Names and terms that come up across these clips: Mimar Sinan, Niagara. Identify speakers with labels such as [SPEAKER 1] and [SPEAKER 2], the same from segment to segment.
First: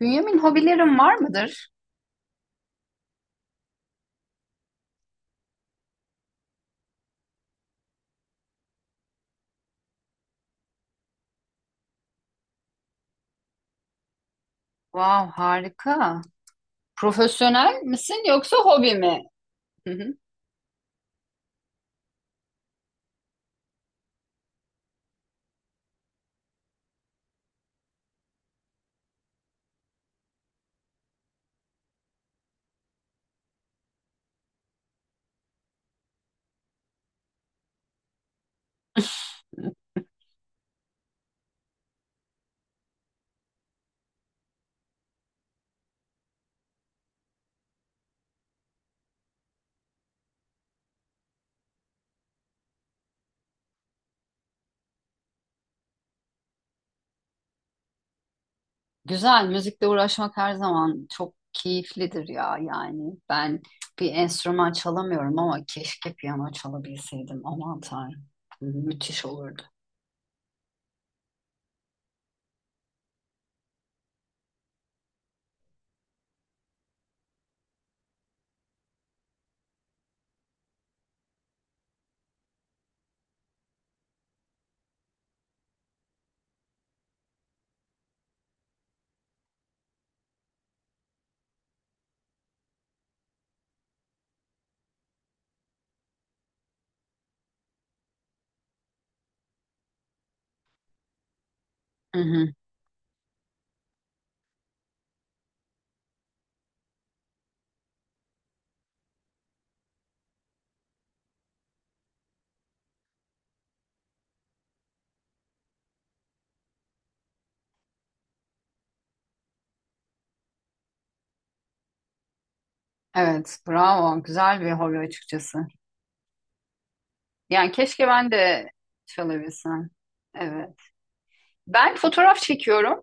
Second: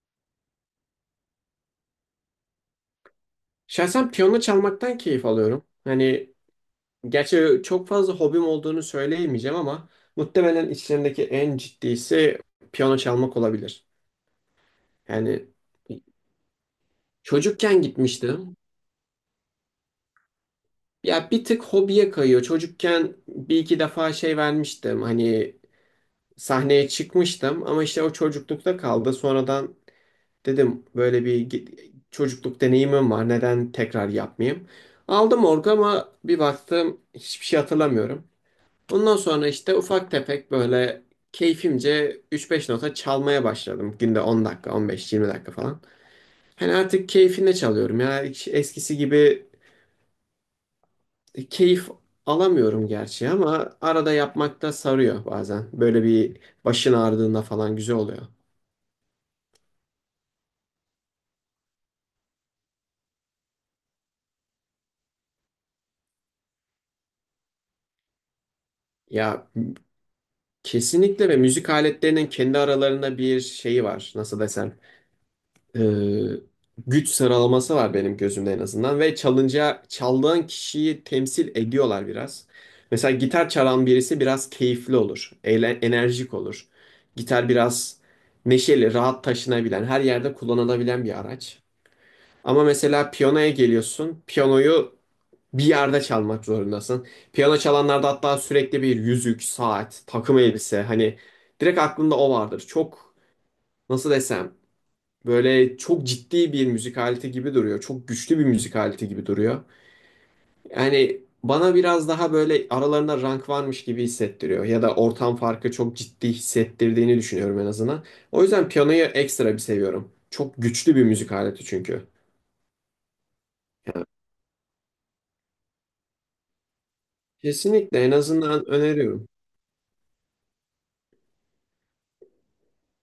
[SPEAKER 1] Bünyamin, hobilerin var mıdır?
[SPEAKER 2] Şahsen piyano çalmaktan keyif alıyorum. Hani gerçi çok fazla hobim olduğunu söyleyemeyeceğim ama muhtemelen içlerindeki en ciddisi piyano çalmak olabilir.
[SPEAKER 1] Wow,
[SPEAKER 2] Yani
[SPEAKER 1] harika. Profesyonel
[SPEAKER 2] çocukken
[SPEAKER 1] misin yoksa
[SPEAKER 2] gitmiştim.
[SPEAKER 1] hobi mi? Hı hı.
[SPEAKER 2] Ya bir tık hobiye kayıyor. Çocukken bir iki defa şey vermiştim. Hani sahneye çıkmıştım ama işte o çocuklukta kaldı. Sonradan dedim böyle bir çocukluk deneyimim var. Neden tekrar yapmayayım? Aldım orgu ama bir baktım hiçbir şey hatırlamıyorum. Ondan sonra işte ufak tefek böyle keyfimce 3-5 nota çalmaya başladım. Günde 10 dakika, 15-20 dakika falan. Hani artık keyfine çalıyorum ya. Hiç eskisi gibi keyif alamıyorum gerçi ama arada yapmak da sarıyor bazen. Böyle bir başın ağrıdığında falan güzel oluyor.
[SPEAKER 1] Güzel, müzikle uğraşmak her zaman çok keyiflidir ya yani. Ben bir enstrüman çalamıyorum ama keşke piyano çalabilseydim. Aman Tanrım, hı hı, müthiş
[SPEAKER 2] Ya
[SPEAKER 1] olurdu.
[SPEAKER 2] kesinlikle ve müzik aletlerinin kendi aralarında bir şeyi var. Nasıl desem? e, Güç sıralaması var benim gözümde en azından ve çalınca çaldığın kişiyi temsil ediyorlar biraz. Mesela gitar çalan birisi biraz keyifli olur, eğlen, enerjik olur. Gitar biraz neşeli, rahat taşınabilen, her yerde kullanılabilen bir araç. Ama mesela piyanoya geliyorsun, piyanoyu bir yerde çalmak zorundasın. Piyano çalanlarda hatta sürekli bir yüzük, saat, takım elbise hani direkt aklında
[SPEAKER 1] Hı
[SPEAKER 2] o
[SPEAKER 1] hı.
[SPEAKER 2] vardır. Çok, nasıl desem, böyle çok ciddi bir müzik aleti gibi duruyor. Çok güçlü bir müzik aleti gibi duruyor. Yani bana biraz daha böyle aralarında rank varmış gibi hissettiriyor. Ya da ortam farkı çok ciddi hissettirdiğini düşünüyorum en azından. O yüzden piyanoyu ekstra bir seviyorum. Çok güçlü bir müzik aleti çünkü.
[SPEAKER 1] Evet,
[SPEAKER 2] Yani
[SPEAKER 1] bravo. Güzel bir hobi açıkçası. Yani
[SPEAKER 2] kesinlikle
[SPEAKER 1] keşke
[SPEAKER 2] en
[SPEAKER 1] ben
[SPEAKER 2] azından
[SPEAKER 1] de
[SPEAKER 2] öneriyorum.
[SPEAKER 1] çalabilsem. Evet. Ben fotoğraf çekiyorum.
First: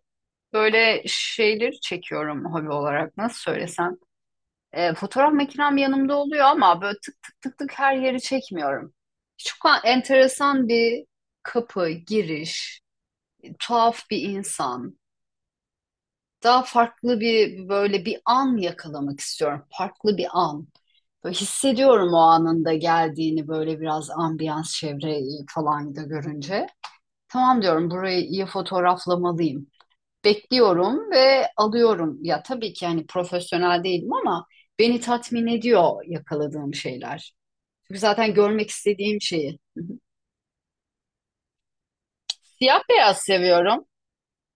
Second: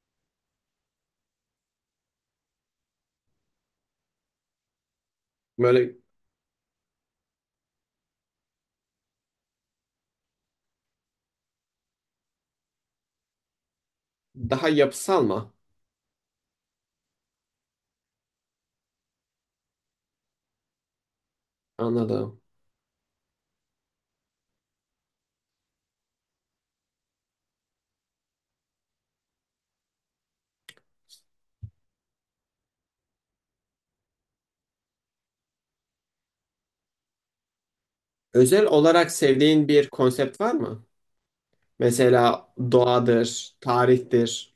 [SPEAKER 1] Böyle şeyleri çekiyorum hobi olarak. Nasıl söylesem? Fotoğraf makinem
[SPEAKER 2] Böyle
[SPEAKER 1] yanımda oluyor ama böyle tık tık tık tık her yeri çekmiyorum. Çok enteresan bir kapı, giriş, tuhaf bir
[SPEAKER 2] daha
[SPEAKER 1] insan.
[SPEAKER 2] yapısal mı?
[SPEAKER 1] Daha farklı bir böyle bir an yakalamak istiyorum. Farklı bir an. Böyle hissediyorum o
[SPEAKER 2] Anladım.
[SPEAKER 1] anında geldiğini, böyle biraz ambiyans, çevre falan da görünce. Tamam diyorum, burayı iyi fotoğraflamalıyım, bekliyorum ve alıyorum. Ya tabii ki yani profesyonel değilim ama beni tatmin ediyor yakaladığım şeyler. Çünkü zaten
[SPEAKER 2] Özel
[SPEAKER 1] görmek
[SPEAKER 2] olarak
[SPEAKER 1] istediğim şeyi.
[SPEAKER 2] sevdiğin bir konsept var mı? Mesela
[SPEAKER 1] Siyah beyaz
[SPEAKER 2] doğadır,
[SPEAKER 1] seviyorum.
[SPEAKER 2] tarihtir,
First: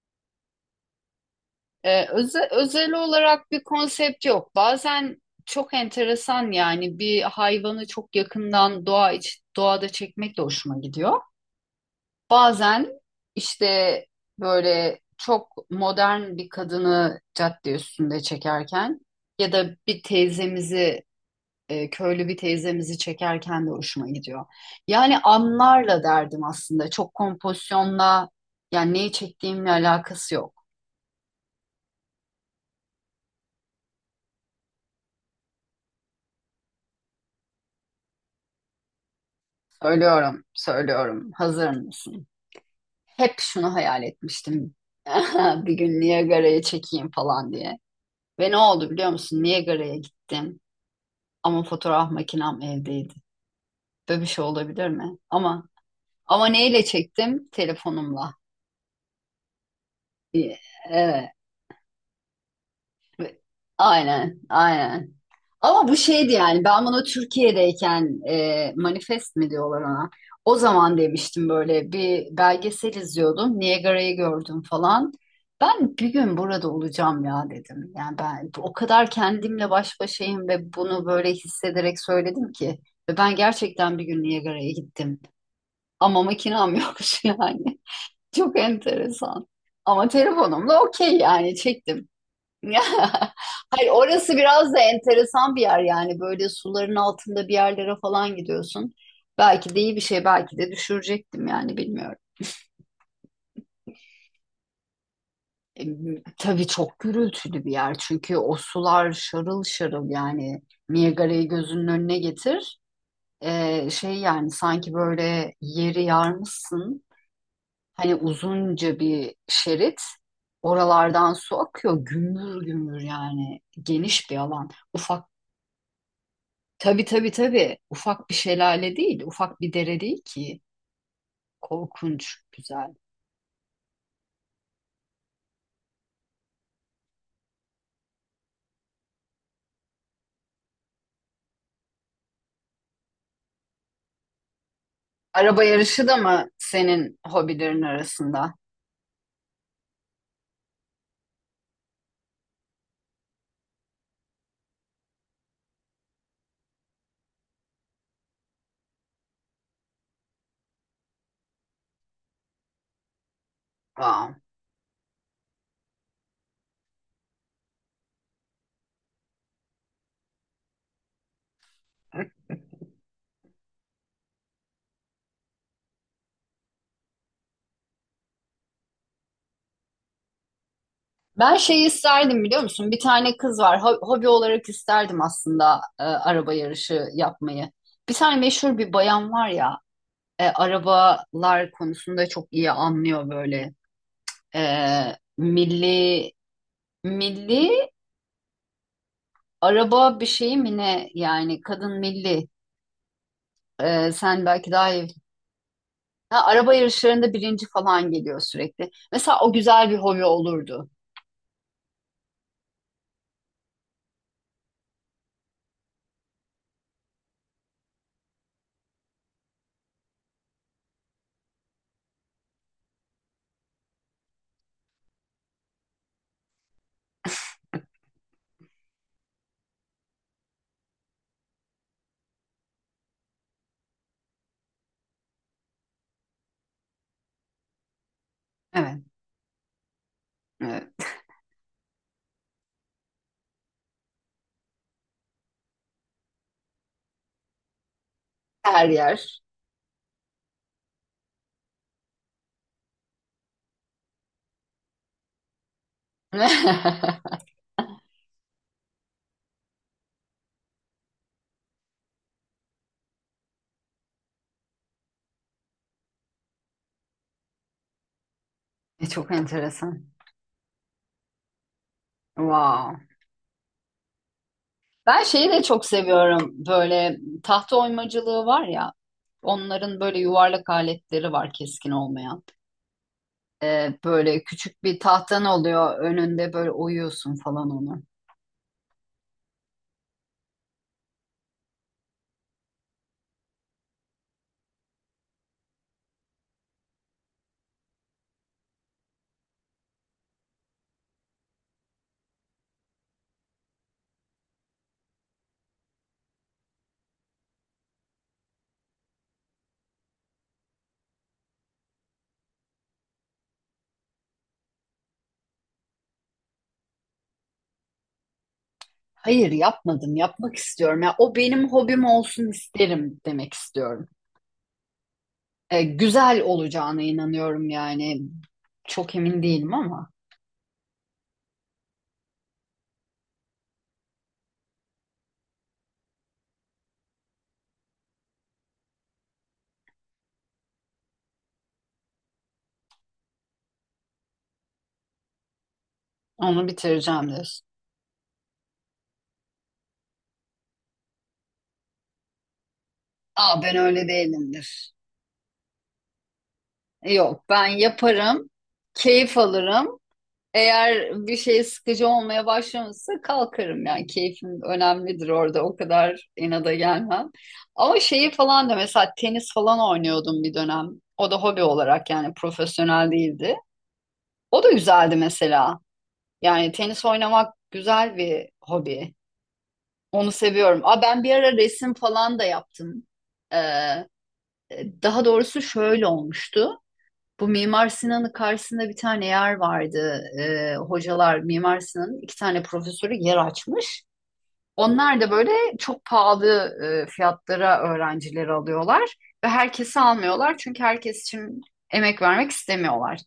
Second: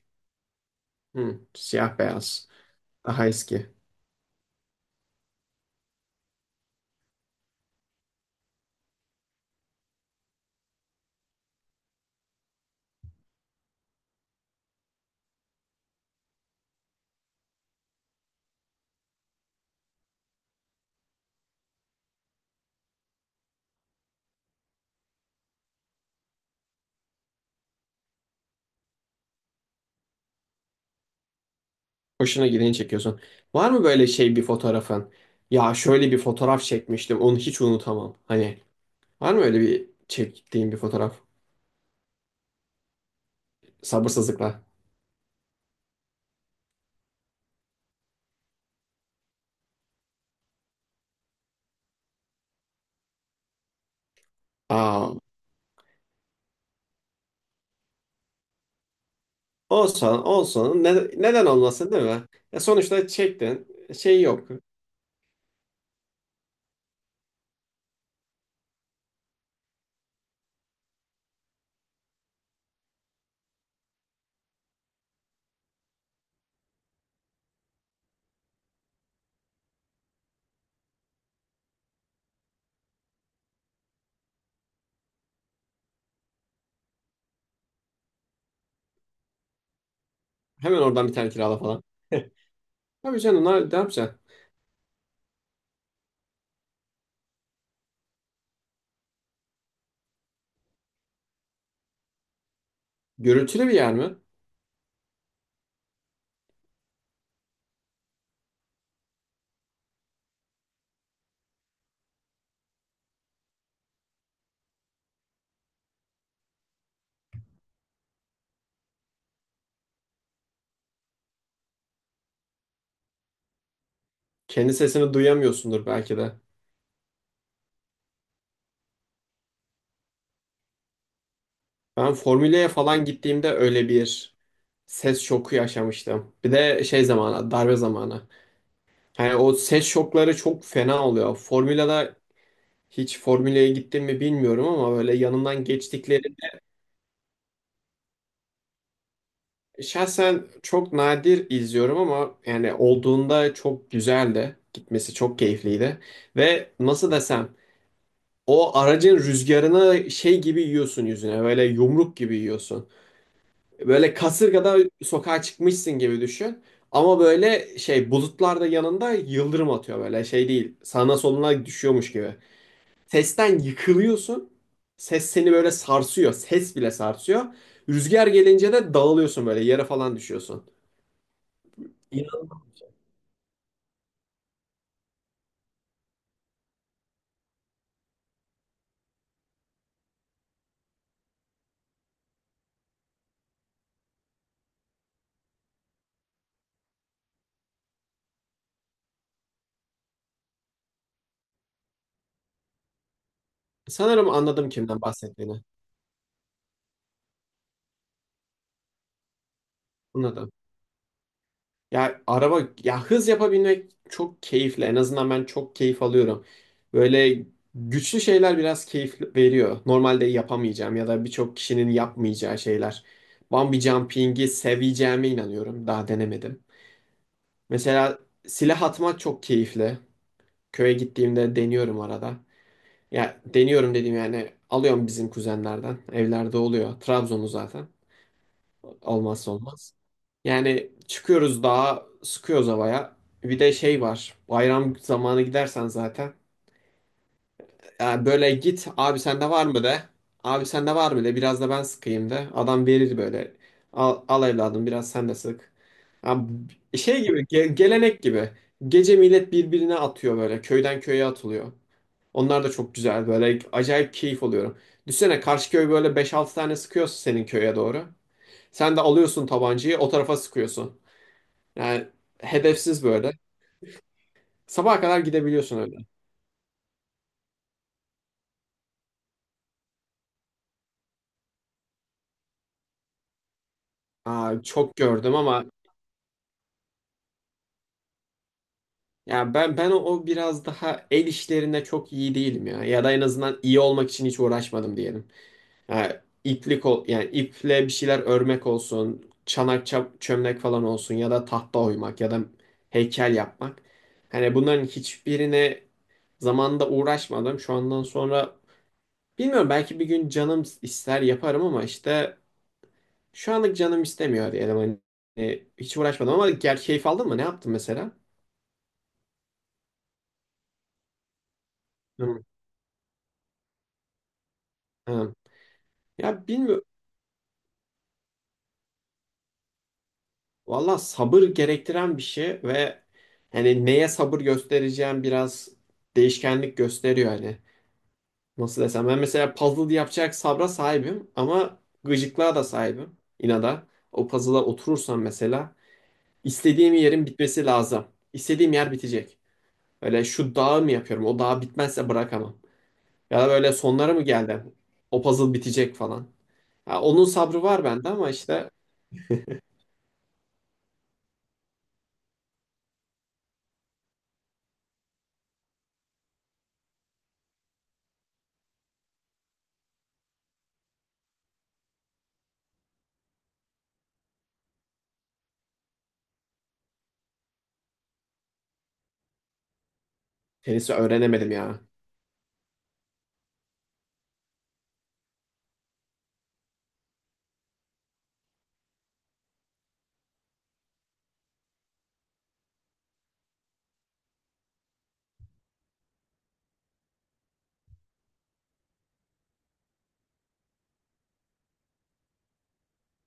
[SPEAKER 2] hı, siyah beyaz,
[SPEAKER 1] Özel
[SPEAKER 2] daha
[SPEAKER 1] olarak bir
[SPEAKER 2] eski.
[SPEAKER 1] konsept yok. Bazen çok enteresan yani, bir hayvanı çok yakından doğa iç, doğada çekmek de hoşuma gidiyor. Bazen işte böyle çok modern bir kadını cadde üstünde çekerken ya da bir teyzemizi, köylü bir teyzemizi çekerken de hoşuma gidiyor. Yani anlarla derdim aslında. Çok kompozisyonla, yani neyi çektiğimle alakası yok.
[SPEAKER 2] Hoşuna gideni çekiyorsun. Var mı böyle şey bir fotoğrafın? Ya şöyle bir fotoğraf çekmiştim, onu hiç unutamam. Hani var mı öyle bir
[SPEAKER 1] Söylüyorum,
[SPEAKER 2] çektiğin bir fotoğraf?
[SPEAKER 1] söylüyorum. Hazır mısın? Hep şunu hayal
[SPEAKER 2] Sabırsızlıkla.
[SPEAKER 1] etmiştim. Bir gün Niagara'ya çekeyim falan diye. Ve ne oldu biliyor musun? Niagara'ya gittim. Ama fotoğraf makinem evdeydi. Böyle bir şey olabilir
[SPEAKER 2] Aa,
[SPEAKER 1] mi? Ama neyle çektim? Telefonumla.
[SPEAKER 2] olsun
[SPEAKER 1] Ee,
[SPEAKER 2] olsun. Ne-
[SPEAKER 1] Evet.
[SPEAKER 2] neden olmasın değil mi? Ya sonuçta çektin. Şey
[SPEAKER 1] Aynen,
[SPEAKER 2] yok.
[SPEAKER 1] aynen. Ama bu şeydi yani, ben bunu Türkiye'deyken manifest mi diyorlar ona. O zaman demiştim, böyle bir belgesel izliyordum. Niagara'yı gördüm falan. Ben bir gün burada olacağım ya dedim. Yani ben o kadar kendimle baş başayım ve bunu böyle hissederek söyledim ki. Ve ben gerçekten bir gün Niagara'ya gittim. Ama makinam yokmuş yani. Çok enteresan. Ama
[SPEAKER 2] Hemen
[SPEAKER 1] telefonumla
[SPEAKER 2] oradan bir
[SPEAKER 1] okey
[SPEAKER 2] tane
[SPEAKER 1] yani
[SPEAKER 2] kirala falan.
[SPEAKER 1] çektim. Ya,
[SPEAKER 2] Tabii canım ne, ne
[SPEAKER 1] hayır,
[SPEAKER 2] yapacaksın?
[SPEAKER 1] orası biraz da enteresan bir yer yani, böyle suların altında bir yerlere falan gidiyorsun. Belki de iyi bir şey, belki de düşürecektim yani bilmiyorum.
[SPEAKER 2] Gürültülü bir yer mi?
[SPEAKER 1] E, tabii çok gürültülü bir yer, çünkü o sular şarıl şarıl yani. Niagara'yı gözünün önüne getir. Şey yani, sanki böyle yeri yarmışsın, hani uzunca bir şerit, oralardan su akıyor gümbür gümbür, yani geniş bir alan.
[SPEAKER 2] Kendi sesini
[SPEAKER 1] Ufak.
[SPEAKER 2] duyamıyorsundur belki de.
[SPEAKER 1] Tabii tabii tabii. Ufak bir şelale değil, ufak bir dere değil ki.
[SPEAKER 2] Ben
[SPEAKER 1] Korkunç,
[SPEAKER 2] Formüla'ya
[SPEAKER 1] güzel.
[SPEAKER 2] falan gittiğimde öyle bir ses şoku yaşamıştım. Bir de şey zamanı, darbe zamanı. Yani o ses şokları çok fena oluyor. Formula'da hiç Formula'ya gittim mi bilmiyorum ama böyle
[SPEAKER 1] Araba
[SPEAKER 2] yanından
[SPEAKER 1] yarışı da
[SPEAKER 2] geçtikleri
[SPEAKER 1] mı senin hobilerin arasında?
[SPEAKER 2] şahsen çok nadir izliyorum ama yani olduğunda çok güzeldi. Gitmesi çok keyifliydi. Ve nasıl desem o aracın rüzgarını şey gibi yiyorsun yüzüne. Böyle yumruk gibi yiyorsun. Böyle
[SPEAKER 1] Wow.
[SPEAKER 2] kasırgada sokağa çıkmışsın gibi düşün. Ama böyle şey bulutlar da yanında yıldırım atıyor böyle şey değil. Sağına soluna düşüyormuş gibi. Sesten yıkılıyorsun. Ses seni böyle sarsıyor. Ses bile sarsıyor. Rüzgar gelince de dağılıyorsun böyle yere falan düşüyorsun.
[SPEAKER 1] Ben şeyi isterdim biliyor musun? Bir tane kız var. Hobi olarak isterdim aslında, araba yarışı yapmayı. Bir tane meşhur bir bayan var ya, arabalar konusunda çok iyi anlıyor böyle. E, milli, milli araba bir şeyi mi ne? Yani kadın milli.
[SPEAKER 2] Sanırım
[SPEAKER 1] Sen
[SPEAKER 2] anladım
[SPEAKER 1] belki daha
[SPEAKER 2] kimden
[SPEAKER 1] iyi.
[SPEAKER 2] bahsettiğini.
[SPEAKER 1] Ha, araba yarışlarında birinci falan geliyor sürekli. Mesela o güzel bir hobi
[SPEAKER 2] Anladım.
[SPEAKER 1] olurdu.
[SPEAKER 2] Ya araba ya hız yapabilmek çok keyifli. En azından ben çok keyif alıyorum. Böyle güçlü şeyler biraz keyif veriyor. Normalde yapamayacağım ya da birçok kişinin yapmayacağı şeyler. Bungee jumping'i seveceğime inanıyorum. Daha denemedim. Mesela silah atmak çok keyifli. Köye gittiğimde deniyorum arada. Ya deniyorum dediğim yani alıyorum bizim kuzenlerden. Evlerde oluyor. Trabzon'u zaten.
[SPEAKER 1] Evet.
[SPEAKER 2] Olmazsa olmaz.
[SPEAKER 1] Evet.
[SPEAKER 2] Yani çıkıyoruz dağa, sıkıyoruz havaya. Bir de şey var. Bayram zamanı gidersen zaten. Yani böyle
[SPEAKER 1] Her
[SPEAKER 2] git
[SPEAKER 1] yer.
[SPEAKER 2] abi sende var mı de. Abi sende var mı de biraz da ben sıkayım de. Adam verir böyle. Al, al evladım biraz sen de sık. Abi şey gibi gelenek gibi. Gece millet birbirine atıyor böyle. Köyden köye atılıyor. Onlar da çok güzel böyle acayip keyif alıyorum. Düşsene karşı köy böyle beş altı tane sıkıyorsun senin köye doğru. Sen de
[SPEAKER 1] Çok
[SPEAKER 2] alıyorsun tabancayı
[SPEAKER 1] enteresan.
[SPEAKER 2] o tarafa sıkıyorsun. Yani
[SPEAKER 1] Wow.
[SPEAKER 2] hedefsiz böyle. Sabaha kadar
[SPEAKER 1] Ben şeyi de
[SPEAKER 2] gidebiliyorsun
[SPEAKER 1] çok
[SPEAKER 2] öyle.
[SPEAKER 1] seviyorum. Böyle tahta oymacılığı var ya. Onların böyle yuvarlak aletleri var, keskin olmayan. Böyle
[SPEAKER 2] Aa,
[SPEAKER 1] küçük
[SPEAKER 2] çok
[SPEAKER 1] bir
[SPEAKER 2] gördüm
[SPEAKER 1] tahtan
[SPEAKER 2] ama
[SPEAKER 1] oluyor önünde, böyle oyuyorsun falan onu.
[SPEAKER 2] ya ben o biraz daha el işlerinde çok iyi değilim ya. Ya da en azından iyi olmak için hiç uğraşmadım diyelim. Yani iplik ol yani iple bir şeyler örmek olsun, çanak çömlek falan olsun ya da tahta oymak ya da heykel yapmak. Hani bunların hiçbirine zamanında uğraşmadım. Şu andan sonra bilmiyorum belki bir gün canım ister yaparım ama işte şu anlık canım istemiyor diyelim hani. Hiç uğraşmadım ama gel keyif aldın mı? Ne yaptın mesela?
[SPEAKER 1] Hayır yapmadım, yapmak istiyorum. Ya, o benim hobim
[SPEAKER 2] Hı,
[SPEAKER 1] olsun isterim demek istiyorum.
[SPEAKER 2] hı.
[SPEAKER 1] Güzel
[SPEAKER 2] Ya bilmiyorum.
[SPEAKER 1] olacağına inanıyorum yani. Çok emin değilim ama
[SPEAKER 2] Valla sabır gerektiren bir şey ve hani neye sabır göstereceğim biraz değişkenlik gösteriyor hani. Nasıl desem ben mesela puzzle yapacak sabra sahibim ama gıcıklığa da sahibim inada. O puzzle'a oturursam mesela
[SPEAKER 1] onu
[SPEAKER 2] istediğim yerin
[SPEAKER 1] bitireceğim diyorsun.
[SPEAKER 2] bitmesi lazım. İstediğim yer bitecek. Öyle şu dağı mı yapıyorum? O dağ bitmezse bırakamam. Ya da
[SPEAKER 1] Aa,
[SPEAKER 2] böyle
[SPEAKER 1] ben öyle
[SPEAKER 2] sonlara mı geldi?
[SPEAKER 1] değilimdir.
[SPEAKER 2] O puzzle bitecek falan. Ya onun
[SPEAKER 1] Yok,
[SPEAKER 2] sabrı
[SPEAKER 1] ben
[SPEAKER 2] var bende ama
[SPEAKER 1] yaparım,
[SPEAKER 2] işte
[SPEAKER 1] keyif alırım. Eğer bir şey sıkıcı olmaya başlamışsa kalkarım yani. Keyfim önemlidir orada, o kadar inada gelmem. Ama şeyi falan da, mesela tenis falan oynuyordum bir dönem. O da hobi olarak, yani profesyonel değildi. O da güzeldi mesela. Yani tenis oynamak güzel bir hobi. Onu seviyorum.
[SPEAKER 2] tenisi
[SPEAKER 1] Aa, ben bir ara
[SPEAKER 2] öğrenemedim ya.
[SPEAKER 1] resim falan da yaptım. Ee, Daha doğrusu şöyle olmuştu. Bu Mimar Sinan'ın karşısında bir tane yer vardı. Hocalar, Mimar Sinan'ın iki tane profesörü yer açmış. Onlar da böyle çok pahalı fiyatlara öğrencileri alıyorlar ve herkesi almıyorlar, çünkü herkes için emek vermek istemiyorlar.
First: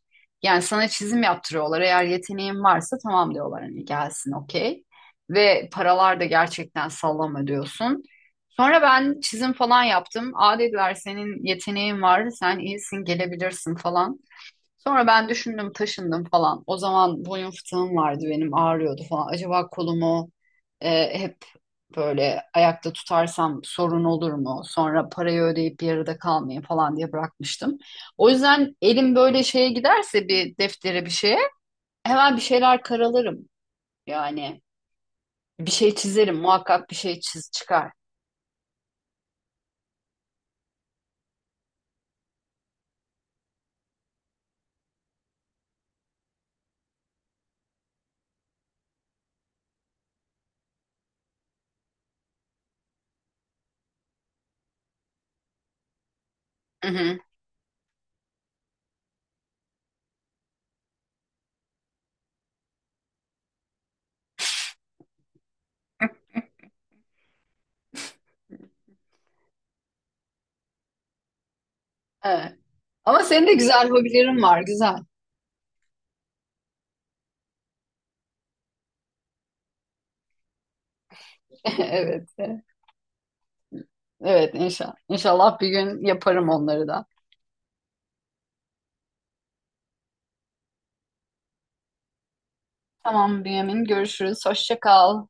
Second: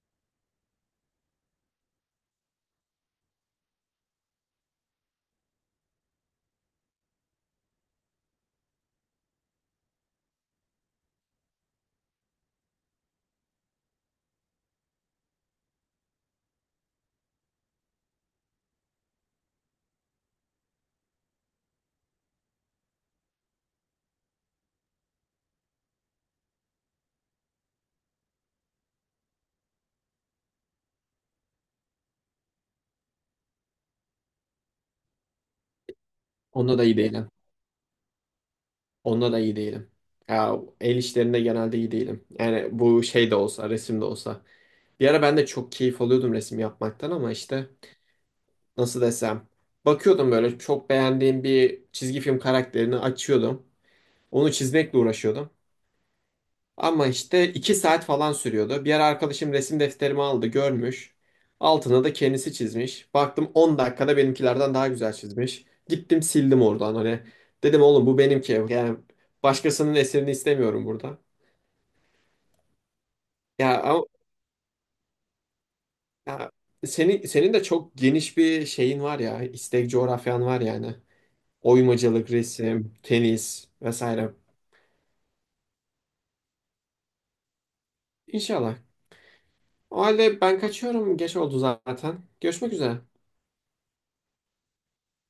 [SPEAKER 1] Yani sana çizim yaptırıyorlar. Eğer yeteneğin varsa tamam diyorlar hani, gelsin okey. Ve paralar da gerçekten sallama diyorsun. Sonra ben çizim falan yaptım. Aa dediler, senin yeteneğin var, sen iyisin, gelebilirsin falan. Sonra ben düşündüm, taşındım falan. O zaman boyun fıtığım vardı benim, ağrıyordu falan. Acaba kolumu hep böyle ayakta tutarsam sorun olur mu? Sonra parayı ödeyip yarıda kalmayayım falan diye bırakmıştım. O yüzden elim böyle şeye giderse, bir deftere bir şeye, hemen bir şeyler karalarım. Yani bir şey çizerim,
[SPEAKER 2] Onda da
[SPEAKER 1] muhakkak bir
[SPEAKER 2] iyi
[SPEAKER 1] şey
[SPEAKER 2] değilim.
[SPEAKER 1] çıkar.
[SPEAKER 2] Onda da iyi değilim. Ya el işlerinde genelde iyi değilim. Yani bu şey de olsa, resim de olsa. Bir ara ben de çok keyif alıyordum resim yapmaktan ama işte nasıl desem. Bakıyordum böyle çok beğendiğim bir çizgi film karakterini açıyordum. Onu çizmekle uğraşıyordum.
[SPEAKER 1] Hı
[SPEAKER 2] Ama
[SPEAKER 1] hı,
[SPEAKER 2] işte 2 saat falan sürüyordu. Bir ara arkadaşım resim defterimi aldı, görmüş. Altına da kendisi çizmiş. Baktım 10 dakikada benimkilerden daha güzel çizmiş. Gittim sildim oradan hani. Dedim oğlum bu benimki. Yani başkasının eserini istemiyorum burada.
[SPEAKER 1] evet. Ama senin de
[SPEAKER 2] Ya
[SPEAKER 1] güzel
[SPEAKER 2] ama
[SPEAKER 1] hobilerin var, güzel.
[SPEAKER 2] ya senin de çok geniş bir şeyin var ya. İstek coğrafyan var yani.
[SPEAKER 1] Evet,
[SPEAKER 2] Oymacılık, resim, tenis vesaire.
[SPEAKER 1] evet inşallah. İnşallah bir gün yaparım onları da.
[SPEAKER 2] İnşallah. O halde ben kaçıyorum. Geç oldu zaten. Görüşmek üzere.
[SPEAKER 1] Tamam Bünyamin. Görüşürüz. Hoşça kal.